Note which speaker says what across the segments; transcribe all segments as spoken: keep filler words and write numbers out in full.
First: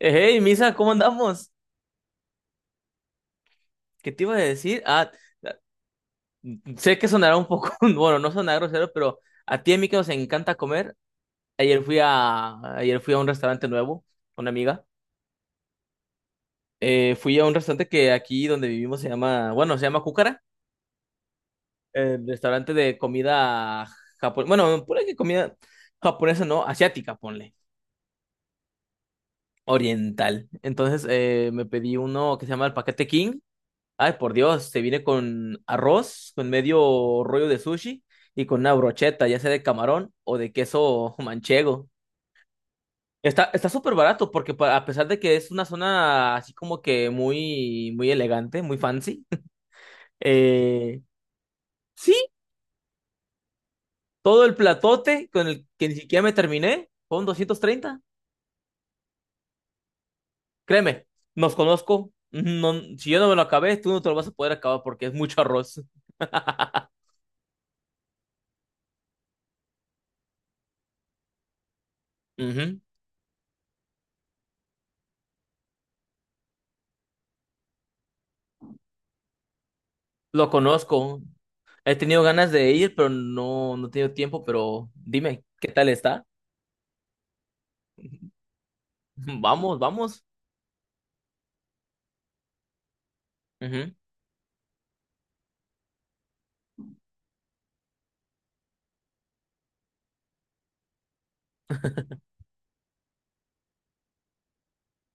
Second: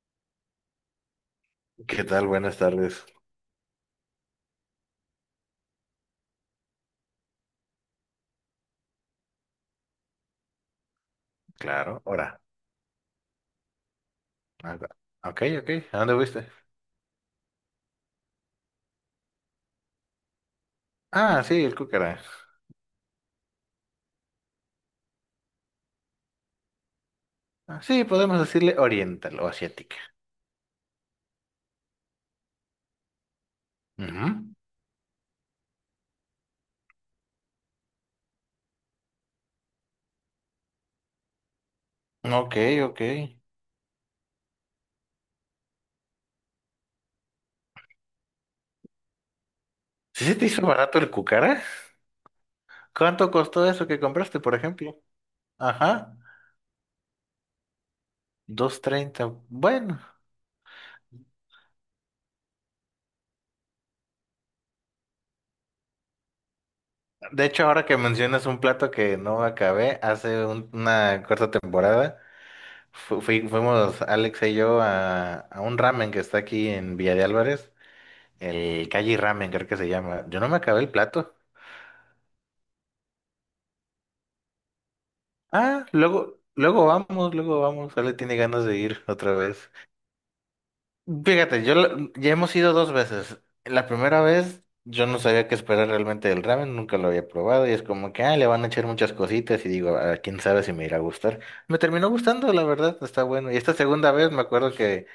Speaker 1: Hey, Misa, ¿cómo andamos?
Speaker 2: ¿Qué tal? Buenas tardes.
Speaker 1: ¿Qué te iba a decir? Ah, ah, sé que sonará un poco, bueno, no sonará grosero, pero a ti y a mí que nos encanta comer. Ayer fui
Speaker 2: Claro, Hora.
Speaker 1: a, ayer fui a un restaurante nuevo, una amiga.
Speaker 2: Ok. Ah, ok, ok. ¿A dónde fuiste?
Speaker 1: Eh, fui a un restaurante que aquí donde vivimos se llama, bueno, se llama Cúcara,
Speaker 2: Ah, sí, el
Speaker 1: eh,
Speaker 2: cúcara.
Speaker 1: restaurante de comida japonesa. Bueno, ponle que comida japonesa, no, asiática, ponle,
Speaker 2: Ah, sí, podemos decirle oriental o asiática.
Speaker 1: oriental. Entonces, eh, me pedí uno que se llama el Paquete King. Ay, por
Speaker 2: Ujú.
Speaker 1: Dios, se viene con arroz, con medio rollo de sushi y con una brocheta, ya sea de camarón o de queso manchego.
Speaker 2: Ok, ok.
Speaker 1: Está, está súper barato porque pa- a pesar de que es una zona así como que muy, muy elegante, muy fancy.
Speaker 2: ¿Sí se te hizo barato
Speaker 1: eh,
Speaker 2: el cúcara?
Speaker 1: sí,
Speaker 2: ¿Cuánto costó eso que compraste,
Speaker 1: todo el
Speaker 2: por ejemplo?
Speaker 1: platote con el que ni
Speaker 2: Ajá,
Speaker 1: siquiera me terminé fueron doscientos treinta.
Speaker 2: dos treinta. Bueno,
Speaker 1: Créeme, nos conozco. No, si yo no me lo acabé, tú no te lo vas a poder acabar porque es mucho arroz.
Speaker 2: de hecho, ahora que mencionas un plato que no acabé, hace un- una corta temporada
Speaker 1: Ujú.
Speaker 2: fu- fui- fuimos Alex y yo a, a un ramen que está aquí en Villa de Álvarez. El Calle Ramen, creo que se llama. Yo no
Speaker 1: Lo
Speaker 2: me acabé el
Speaker 1: conozco.
Speaker 2: plato.
Speaker 1: He tenido ganas de ir, pero no, no he tenido tiempo, pero dime, ¿qué
Speaker 2: Ah,
Speaker 1: tal está?
Speaker 2: luego, luego vamos, luego vamos. Ale tiene ganas de ir otra vez.
Speaker 1: Vamos, vamos.
Speaker 2: Fíjate, yo la- ya hemos ido dos veces. La
Speaker 1: Ujú.
Speaker 2: primera vez yo no sabía qué esperar realmente del ramen, nunca lo había probado y es como que ah, le van a echar muchas cositas y digo, "Ah, quién sabe si me irá a gustar". Me terminó gustando, la verdad, está bueno. Y esta segunda vez me acuerdo que,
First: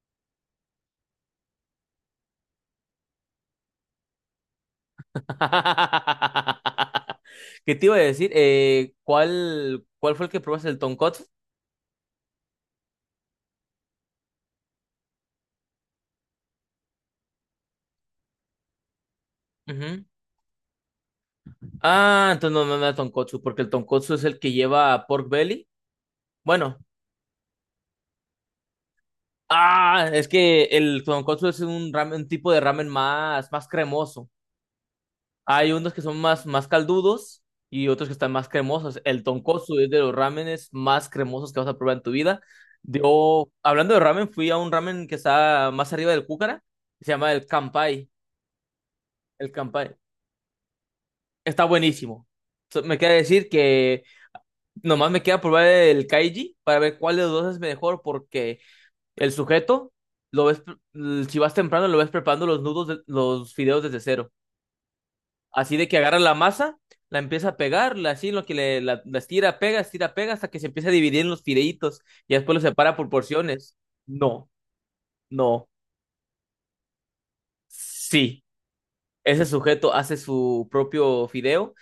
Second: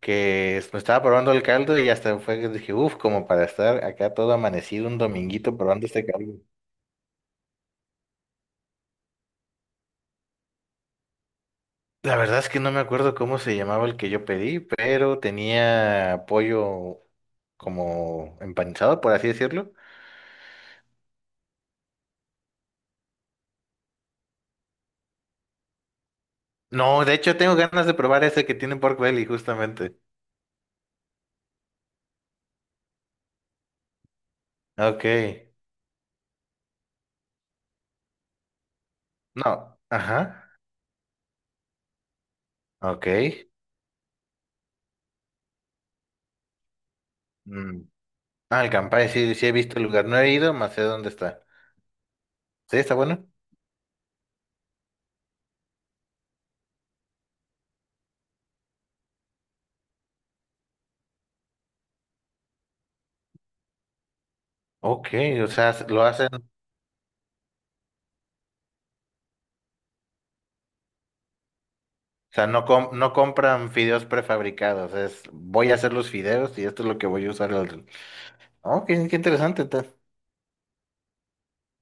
Speaker 2: que es- me estaba probando el caldo y hasta fue que dije, uff, como para estar acá todo amanecido un dominguito probando este caldo.
Speaker 1: ¿Qué te iba a decir? Eh, ¿cuál, cuál fue el que probaste? ¿El tonkotsu?
Speaker 2: La verdad es que no me acuerdo cómo se llamaba el que yo pedí, pero tenía pollo como empanizado, por así decirlo.
Speaker 1: Ujú. Ah, entonces no, no, no es tonkotsu, porque el tonkotsu es el que lleva pork belly. Bueno,
Speaker 2: No, de hecho tengo ganas de probar ese que tiene pork belly, justamente.
Speaker 1: ah, es que el tonkotsu es un ramen, un tipo de ramen más, más cremoso.
Speaker 2: Ok.
Speaker 1: Hay unos que son más, más caldudos y otros que están más cremosos. El
Speaker 2: No,
Speaker 1: tonkotsu es de los
Speaker 2: ajá.
Speaker 1: ramenes más cremosos que vas a probar en tu vida.
Speaker 2: Ok.
Speaker 1: Yo, hablando de ramen, fui a un ramen que está más arriba del Cúcara, se llama el
Speaker 2: Mm.
Speaker 1: Kanpai.
Speaker 2: Ah, el Campari, sí, sí
Speaker 1: El
Speaker 2: he visto el
Speaker 1: Kanpai.
Speaker 2: lugar. No he ido, más sé dónde está.
Speaker 1: Está buenísimo.
Speaker 2: Sí,
Speaker 1: So-
Speaker 2: está
Speaker 1: Me queda
Speaker 2: bueno.
Speaker 1: decir que nomás me queda probar el Kaiji para ver cuál de los dos es mejor, porque el sujeto, lo ves, pre- si vas temprano, lo ves preparando los nudos, de- los fideos desde cero.
Speaker 2: Ok, o sea,
Speaker 1: Así
Speaker 2: s-
Speaker 1: de que
Speaker 2: lo
Speaker 1: agarra
Speaker 2: hacen,
Speaker 1: la
Speaker 2: o
Speaker 1: masa, la empieza a pegar, la- así lo que le la, la estira, pega, estira, pega, hasta que se empieza a dividir en los fileitos y
Speaker 2: sea,
Speaker 1: después los
Speaker 2: no, com-
Speaker 1: separa por
Speaker 2: no compran
Speaker 1: porciones.
Speaker 2: fideos
Speaker 1: No,
Speaker 2: prefabricados, es
Speaker 1: no,
Speaker 2: voy a hacer los fideos y esto es lo que voy a usar. al-
Speaker 1: sí.
Speaker 2: Ok, qué
Speaker 1: Ese
Speaker 2: interesante. ta-
Speaker 1: sujeto hace su propio fideo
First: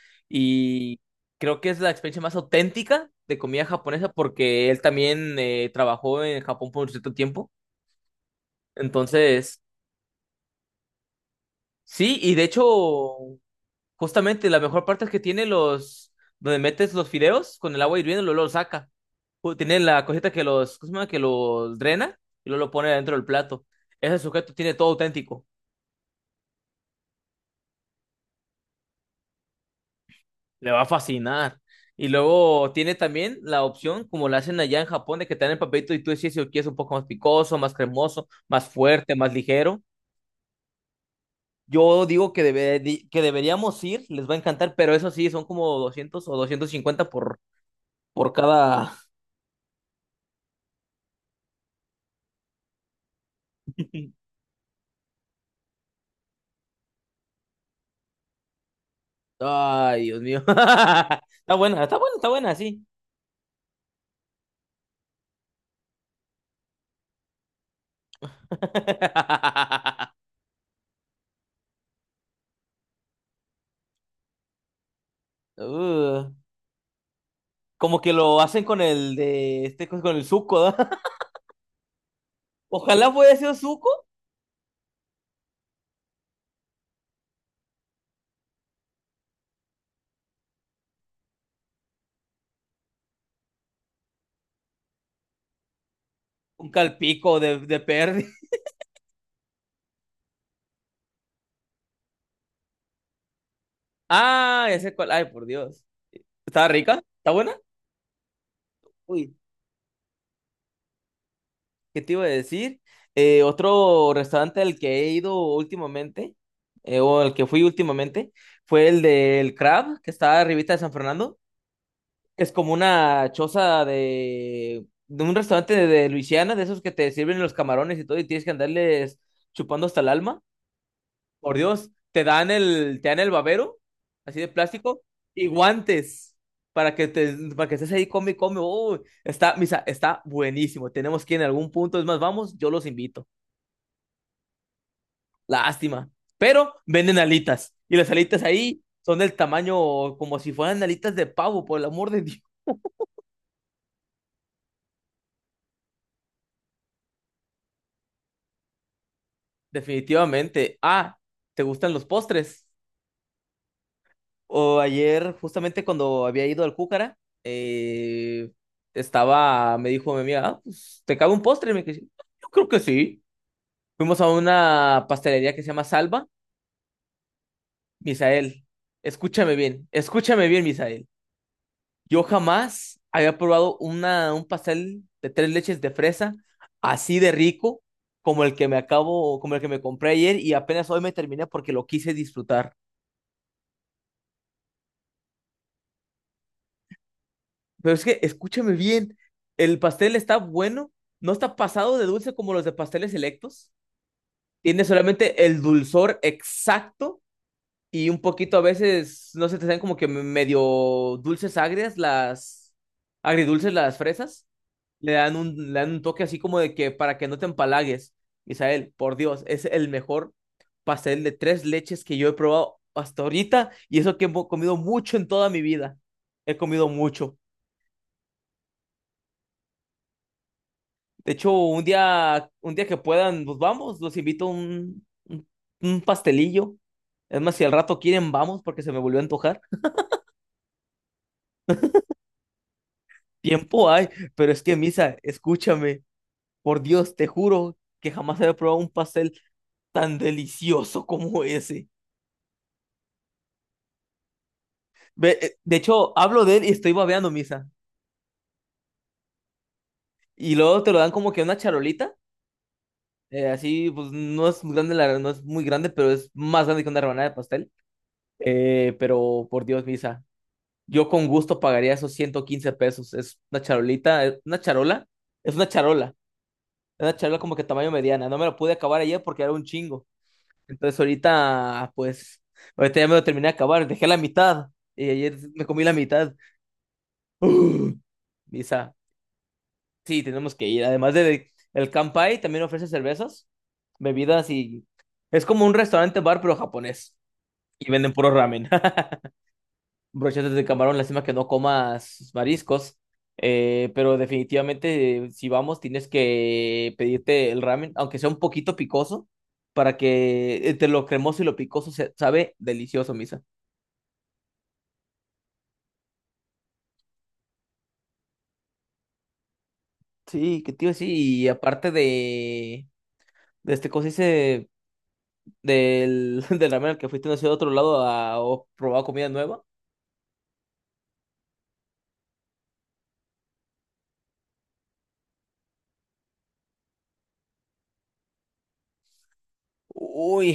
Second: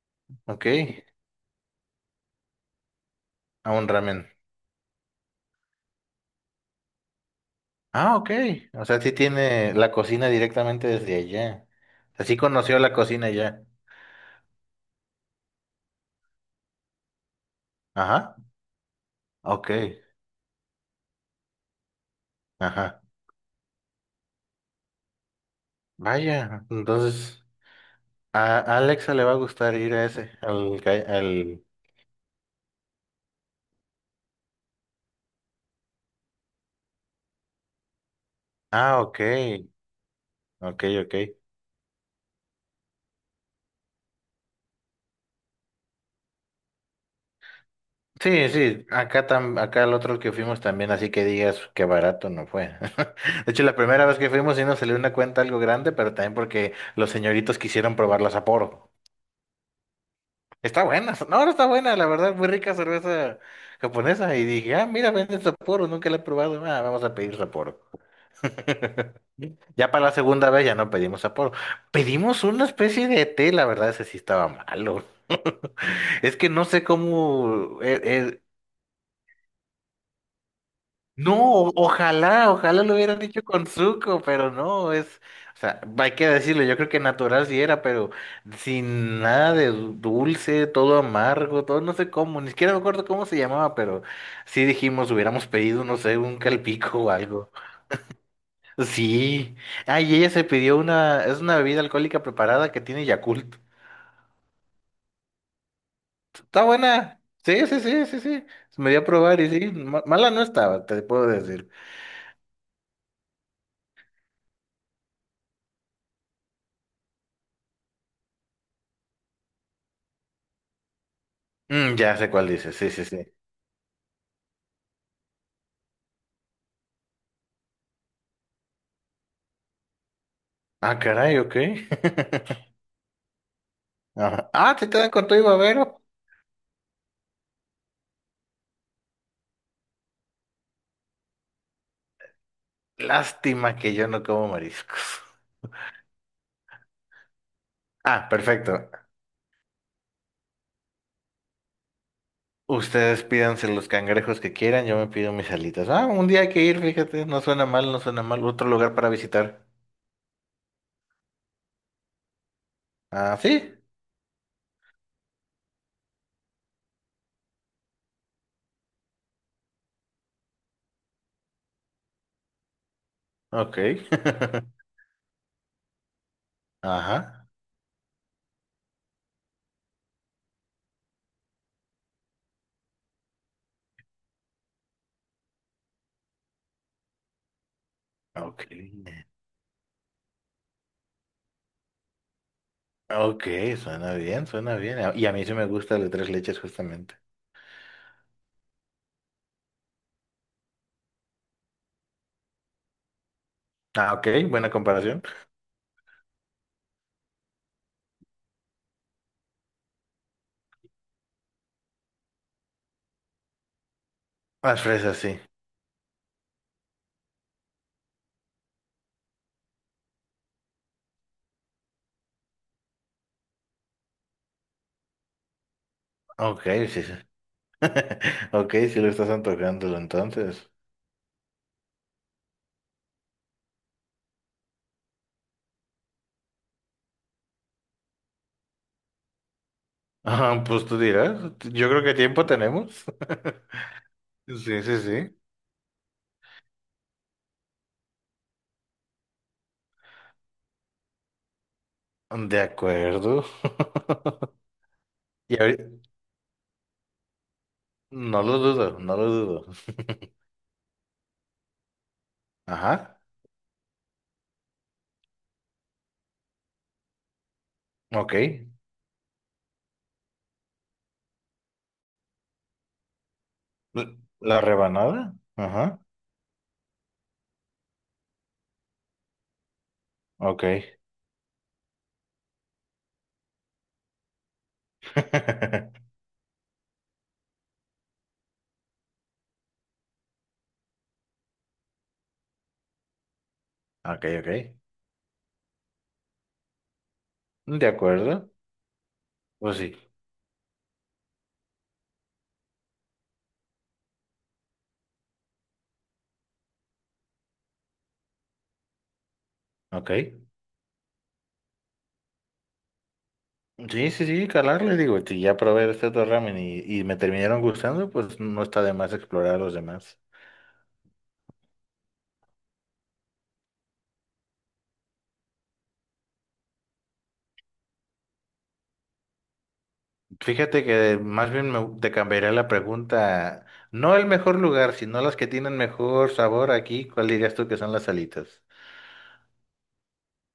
Speaker 2: Ok.
Speaker 1: y creo que es la experiencia más auténtica de comida
Speaker 2: A un
Speaker 1: japonesa
Speaker 2: ramen.
Speaker 1: porque él también eh, trabajó en Japón por un cierto tiempo.
Speaker 2: Ah, ok. O sea, sí
Speaker 1: Entonces,
Speaker 2: tiene la cocina directamente desde allá. O
Speaker 1: sí,
Speaker 2: sea,
Speaker 1: y
Speaker 2: sí
Speaker 1: de hecho
Speaker 2: conoció la cocina allá.
Speaker 1: justamente, la mejor parte es que tiene los, donde metes los fideos con el agua hirviendo y
Speaker 2: Ajá.
Speaker 1: luego lo saca. Ju-
Speaker 2: Ok.
Speaker 1: Tiene la cosita que los, ¿cómo se llama? Que los drena y luego lo pone
Speaker 2: Ajá.
Speaker 1: dentro del plato. Ese sujeto tiene todo auténtico.
Speaker 2: Vaya. Entonces, a a Alexa le va a gustar ir a ese,
Speaker 1: Le
Speaker 2: al,
Speaker 1: va a
Speaker 2: ca-
Speaker 1: fascinar.
Speaker 2: al...
Speaker 1: Y luego tiene también la opción, como la hacen allá en Japón, de que te dan el papelito y tú decides si lo quieres un poco más picoso, más cremoso, más
Speaker 2: Ah,
Speaker 1: fuerte,
Speaker 2: ok.
Speaker 1: más ligero.
Speaker 2: Ok, ok.
Speaker 1: Yo digo que, debe- di- que deberíamos ir, les va a encantar, pero eso sí, son como doscientos o doscientos cincuenta por, por,
Speaker 2: Sí, sí.
Speaker 1: cada.
Speaker 2: Acá tam, acá el otro que fuimos también, así que digas que barato no fue. De hecho, la primera vez que fuimos sí nos salió una cuenta algo grande, pero también porque los señoritos quisieron probar la Sapporo.
Speaker 1: Ay, Dios mío.
Speaker 2: Está buena, no, no
Speaker 1: Está
Speaker 2: está
Speaker 1: buena,
Speaker 2: buena,
Speaker 1: está
Speaker 2: la
Speaker 1: buena, está
Speaker 2: verdad, muy
Speaker 1: buena,
Speaker 2: rica
Speaker 1: sí.
Speaker 2: cerveza japonesa. Y dije, ah, mira, venden Sapporo, nunca la he probado. Ah, vamos a pedir Sapporo. Ya para la segunda vez ya no pedimos Sapporo. Pedimos una especie de té, la verdad, ese sí estaba malo.
Speaker 1: Uh,
Speaker 2: Es que no sé cómo
Speaker 1: como
Speaker 2: eh,
Speaker 1: que lo
Speaker 2: eh,
Speaker 1: hacen con el de este con el suco, ¿no?
Speaker 2: no, o- ojalá, ojalá lo
Speaker 1: Ojalá
Speaker 2: hubieran
Speaker 1: fuera
Speaker 2: hecho
Speaker 1: sido
Speaker 2: con
Speaker 1: suco,
Speaker 2: Zuko, pero no, es, o sea, hay que decirlo, yo creo que natural sí era, pero sin nada de du- dulce, todo amargo, todo no sé cómo, ni siquiera me acuerdo cómo se llamaba, pero sí dijimos, hubiéramos pedido, no sé, un
Speaker 1: un
Speaker 2: calpico o
Speaker 1: calpico
Speaker 2: algo.
Speaker 1: de, de perdi.
Speaker 2: Sí, ay, ella se pidió una, es una bebida alcohólica preparada que tiene Yakult.
Speaker 1: Ah, ese cual. Ay, por Dios.
Speaker 2: Está
Speaker 1: ¿Está rica?
Speaker 2: buena,
Speaker 1: ¿Está buena?
Speaker 2: sí, sí, sí, sí, sí, me dio a
Speaker 1: Uy,
Speaker 2: probar y sí, ma- mala no estaba, te puedo decir.
Speaker 1: ¿qué te iba a decir? Eh, otro restaurante al que he ido últimamente, eh, o al que fui últimamente, fue el del Crab, que está arribita de San Fernando.
Speaker 2: Mm, ya sé cuál
Speaker 1: Es como
Speaker 2: dices, sí, sí, sí.
Speaker 1: una choza de, de un restaurante de, de Luisiana, de esos que te sirven los camarones y todo, y tienes que andarles chupando hasta el alma.
Speaker 2: Ah, caray, ok.
Speaker 1: Por Dios, te dan el, te dan el babero, así de
Speaker 2: Ajá. Ah, te
Speaker 1: plástico,
Speaker 2: quedan con todo y
Speaker 1: y
Speaker 2: babero.
Speaker 1: guantes para que te, para que estés ahí, come, y come. Uy, está, Misa, está buenísimo. Tenemos que ir en algún punto, es más, vamos, yo los invito.
Speaker 2: Lástima que yo no como mariscos.
Speaker 1: Lástima. Pero venden alitas, y las
Speaker 2: Ah,
Speaker 1: alitas
Speaker 2: perfecto.
Speaker 1: ahí son del tamaño como si fueran alitas de pavo, por el amor de Dios.
Speaker 2: Ustedes pídanse los cangrejos que quieran, yo me pido mis alitas. Ah, un día hay que ir, fíjate, no suena mal, no suena mal. Otro lugar para visitar.
Speaker 1: Definitivamente. Ah, ¿te gustan los postres?
Speaker 2: Ah, sí.
Speaker 1: O ayer, justamente cuando había ido al Cúcara, eh, estaba, me dijo mi amiga, "Ah, pues, ¿te cabe un postre?" Y me dije, yo creo que sí.
Speaker 2: Ok.
Speaker 1: Fuimos a una pastelería que se llama Salva.
Speaker 2: Ajá.
Speaker 1: Misael, escúchame bien, escúchame bien, Misael. Yo jamás había probado una, un pastel de tres leches de fresa así de rico como el
Speaker 2: Ok.
Speaker 1: que me acabo, como el que me compré ayer y apenas hoy me terminé porque lo quise disfrutar.
Speaker 2: Ok, suena bien, suena bien. Ah, y a mí sí me gusta el de tres leches, justamente.
Speaker 1: Pero es que, escúchame bien, el pastel está bueno, no está pasado de dulce como los de pasteles selectos.
Speaker 2: Ah, ok, buena
Speaker 1: Tiene
Speaker 2: comparación.
Speaker 1: solamente el dulzor exacto y un poquito a veces, no sé, te saben como que me- medio dulces agrias, las agridulces, las fresas.
Speaker 2: Las
Speaker 1: Le
Speaker 2: fresas,
Speaker 1: dan
Speaker 2: sí.
Speaker 1: un, le dan un toque así como de que para que no te empalagues. Isael, por Dios, es el mejor pastel de tres leches que yo he probado hasta ahorita y eso que he mo- comido mucho en toda mi vida. He
Speaker 2: Ok,
Speaker 1: comido
Speaker 2: sí, sí.
Speaker 1: mucho.
Speaker 2: Ok, si lo estás antojándolo entonces.
Speaker 1: De hecho, un día, un día que puedan, nos vamos, los invito a un, un, un pastelillo. Es más, si al rato quieren, vamos, porque se me volvió a antojar.
Speaker 2: Ah, pues tú dirás, yo creo que tiempo tenemos.
Speaker 1: Tiempo hay, pero es que,
Speaker 2: Sí, sí,
Speaker 1: Misa,
Speaker 2: sí.
Speaker 1: escúchame, por Dios, te juro que jamás había probado un pastel tan delicioso como ese.
Speaker 2: De acuerdo.
Speaker 1: Ve- eh,
Speaker 2: Y
Speaker 1: De
Speaker 2: ahorita,
Speaker 1: hecho, hablo de él y estoy babeando, Misa.
Speaker 2: no lo dudo, no lo dudo.
Speaker 1: Y luego te lo dan como que una charolita,
Speaker 2: Ajá,
Speaker 1: eh, así, pues no es muy grande, la, no es muy grande, pero es más grande que una rebanada de pastel.
Speaker 2: ok.
Speaker 1: Eh, pero por Dios, Misa, yo con gusto pagaría esos ciento quince pesos. Es una
Speaker 2: L-
Speaker 1: charolita, es
Speaker 2: La
Speaker 1: una charola,
Speaker 2: rebanada,
Speaker 1: es una
Speaker 2: ajá,
Speaker 1: charola, es una charola como que tamaño mediana. No me lo pude acabar ayer porque era un chingo.
Speaker 2: ok.
Speaker 1: Entonces ahorita, pues, ahorita ya me lo terminé de acabar, dejé la mitad y ayer me comí la mitad. Uh, Misa, sí, tenemos que ir. Además de el Kanpai, también ofrece cervezas,
Speaker 2: Ok,
Speaker 1: bebidas
Speaker 2: ok.
Speaker 1: y es como un restaurante bar pero japonés
Speaker 2: De
Speaker 1: y venden puro
Speaker 2: acuerdo,
Speaker 1: ramen.
Speaker 2: pues sí,
Speaker 1: Brochetas de camarón, lástima que no comas mariscos, eh, pero definitivamente eh, si vamos tienes que pedirte el ramen, aunque sea un poquito picoso, para
Speaker 2: ok.
Speaker 1: que entre lo cremoso y lo picoso se sabe delicioso, Misa.
Speaker 2: Sí, sí, sí, calarle, digo, si ya probé este otro ramen y, y me terminaron gustando, pues no está de más explorar los demás.
Speaker 1: Sí, que tío, sí, y aparte de, de este cosa hice del, del ramen al que fuiste no sé, de otro lado a, o probar comida nueva.
Speaker 2: Fíjate que más bien me- te cambiaría la pregunta. No el mejor lugar, sino las que tienen mejor sabor aquí. ¿Cuál dirías tú que son las alitas?
Speaker 1: Uy,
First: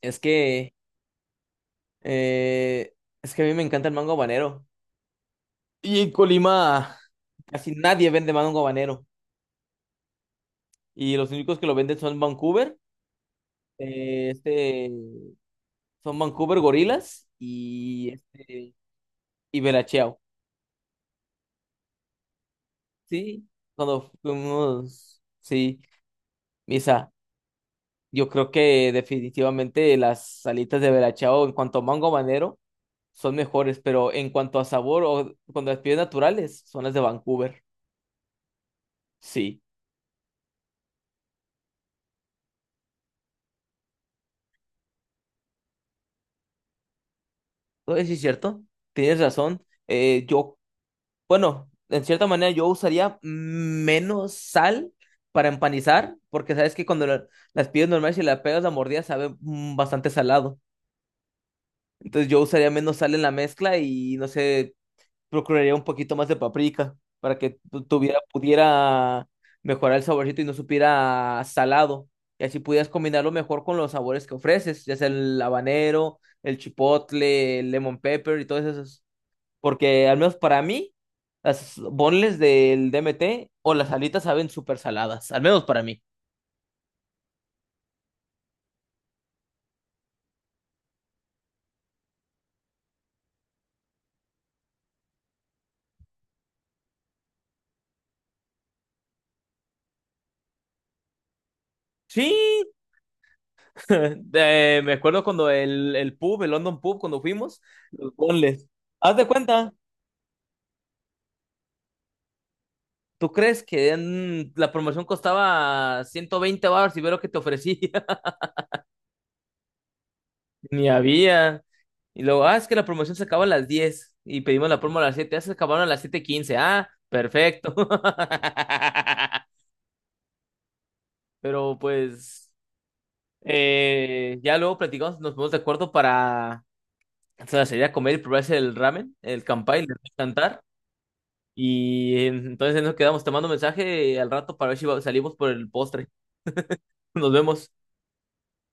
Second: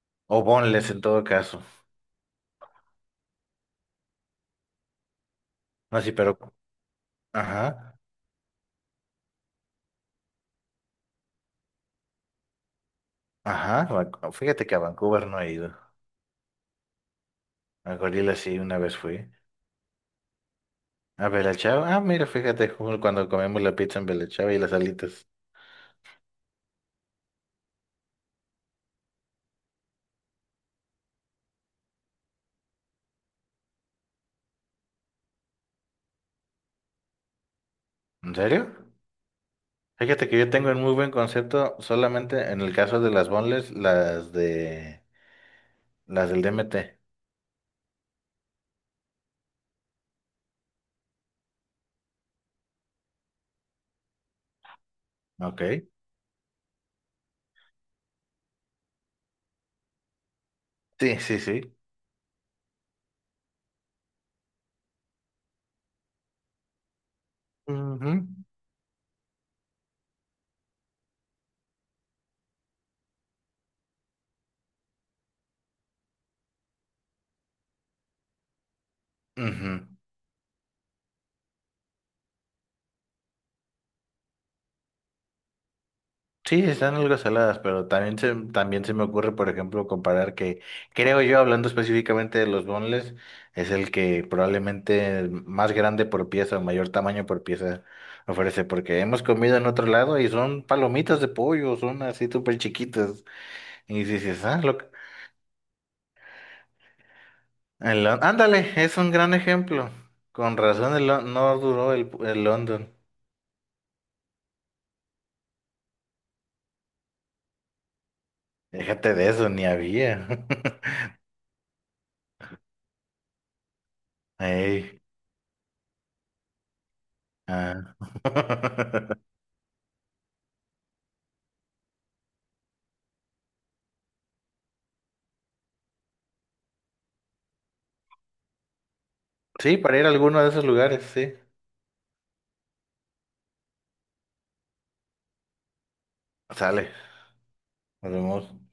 Speaker 1: es
Speaker 2: O
Speaker 1: que
Speaker 2: boneless en todo caso.
Speaker 1: eh, es que a mí me encanta el mango habanero. Y
Speaker 2: No,
Speaker 1: en
Speaker 2: sí, pero...
Speaker 1: Colima casi
Speaker 2: Ajá,
Speaker 1: nadie vende mango habanero. Y los únicos que lo venden son Vancouver,
Speaker 2: ajá. Van-
Speaker 1: eh,
Speaker 2: Fíjate que a
Speaker 1: este,
Speaker 2: Vancouver no he ido.
Speaker 1: son Vancouver Gorilas
Speaker 2: A
Speaker 1: y
Speaker 2: Gorila sí,
Speaker 1: este
Speaker 2: una vez fui.
Speaker 1: y Bella Ciao.
Speaker 2: A Bella Chao. Ah, mira, fíjate, ju- cuando
Speaker 1: Sí,
Speaker 2: comemos la pizza en
Speaker 1: cuando
Speaker 2: Bella Chao y las
Speaker 1: fuimos,
Speaker 2: alitas.
Speaker 1: sí, Misa, yo creo que definitivamente las salitas de Bella Ciao en cuanto a mango habanero son mejores, pero en cuanto a sabor o cuando las pides naturales son las de Vancouver.
Speaker 2: ¿En serio?
Speaker 1: Sí,
Speaker 2: Fíjate que yo tengo un muy buen concepto solamente en el caso de las boneless, las de... las del D M T.
Speaker 1: eso sí es cierto, tienes razón. Eh, yo Bueno, en cierta manera yo usaría menos sal para
Speaker 2: Ok.
Speaker 1: empanizar, porque sabes que cuando la- las pides normales y la pegas la mordida, sabe mm, bastante salado.
Speaker 2: Sí, sí, sí.
Speaker 1: Entonces yo usaría menos sal en la mezcla y no sé, procuraría un poquito más de paprika para que tu-
Speaker 2: Ujú.
Speaker 1: tuviera, pudiera mejorar el saborcito y no supiera a salado. Y así pudieras combinarlo mejor con los sabores que ofreces, ya sea el habanero, el chipotle, el lemon pepper y todos esos.
Speaker 2: Ujú.
Speaker 1: Porque al menos para mí, las bonles del D M T o las alitas saben súper saladas, al menos para mí.
Speaker 2: Sí, están algo saladas, pero también se, también se me ocurre, por ejemplo, comparar que, creo yo, hablando específicamente de los boneless, es el que probablemente más grande por pieza o mayor tamaño por pieza ofrece, porque hemos comido en otro lado y son palomitas de pollo, son así
Speaker 1: Sí,
Speaker 2: súper chiquitas. Y dices, ah, lo,
Speaker 1: de- me acuerdo cuando el, el pub, el London Pub, cuando fuimos,
Speaker 2: el
Speaker 1: los
Speaker 2: Lon-
Speaker 1: bonles.
Speaker 2: ándale, es un
Speaker 1: Haz de
Speaker 2: gran
Speaker 1: cuenta,
Speaker 2: ejemplo. Con razón el Lon- no duró el, el London.
Speaker 1: ¿tú crees que en- la promoción costaba ciento veinte baros y ve lo que te ofrecía?
Speaker 2: Déjate de eso, ni había.
Speaker 1: Ni había. Y luego, ah, es que la promoción se acaba a las diez y pedimos la promo
Speaker 2: Ey.
Speaker 1: a las siete. Ya se acabaron a las siete quince. Ah, perfecto.
Speaker 2: Ah.
Speaker 1: Pero pues. Eh, ya luego platicamos, nos ponemos de acuerdo para, o sea, sería comer y probarse el ramen, el
Speaker 2: Sí,
Speaker 1: campai, el
Speaker 2: para ir a alguno de
Speaker 1: cantar.
Speaker 2: esos lugares, sí.
Speaker 1: Y eh, entonces nos quedamos. Te mando mensaje al rato para ver si va- salimos por el postre.
Speaker 2: Sale,
Speaker 1: Nos vemos.
Speaker 2: nos vemos.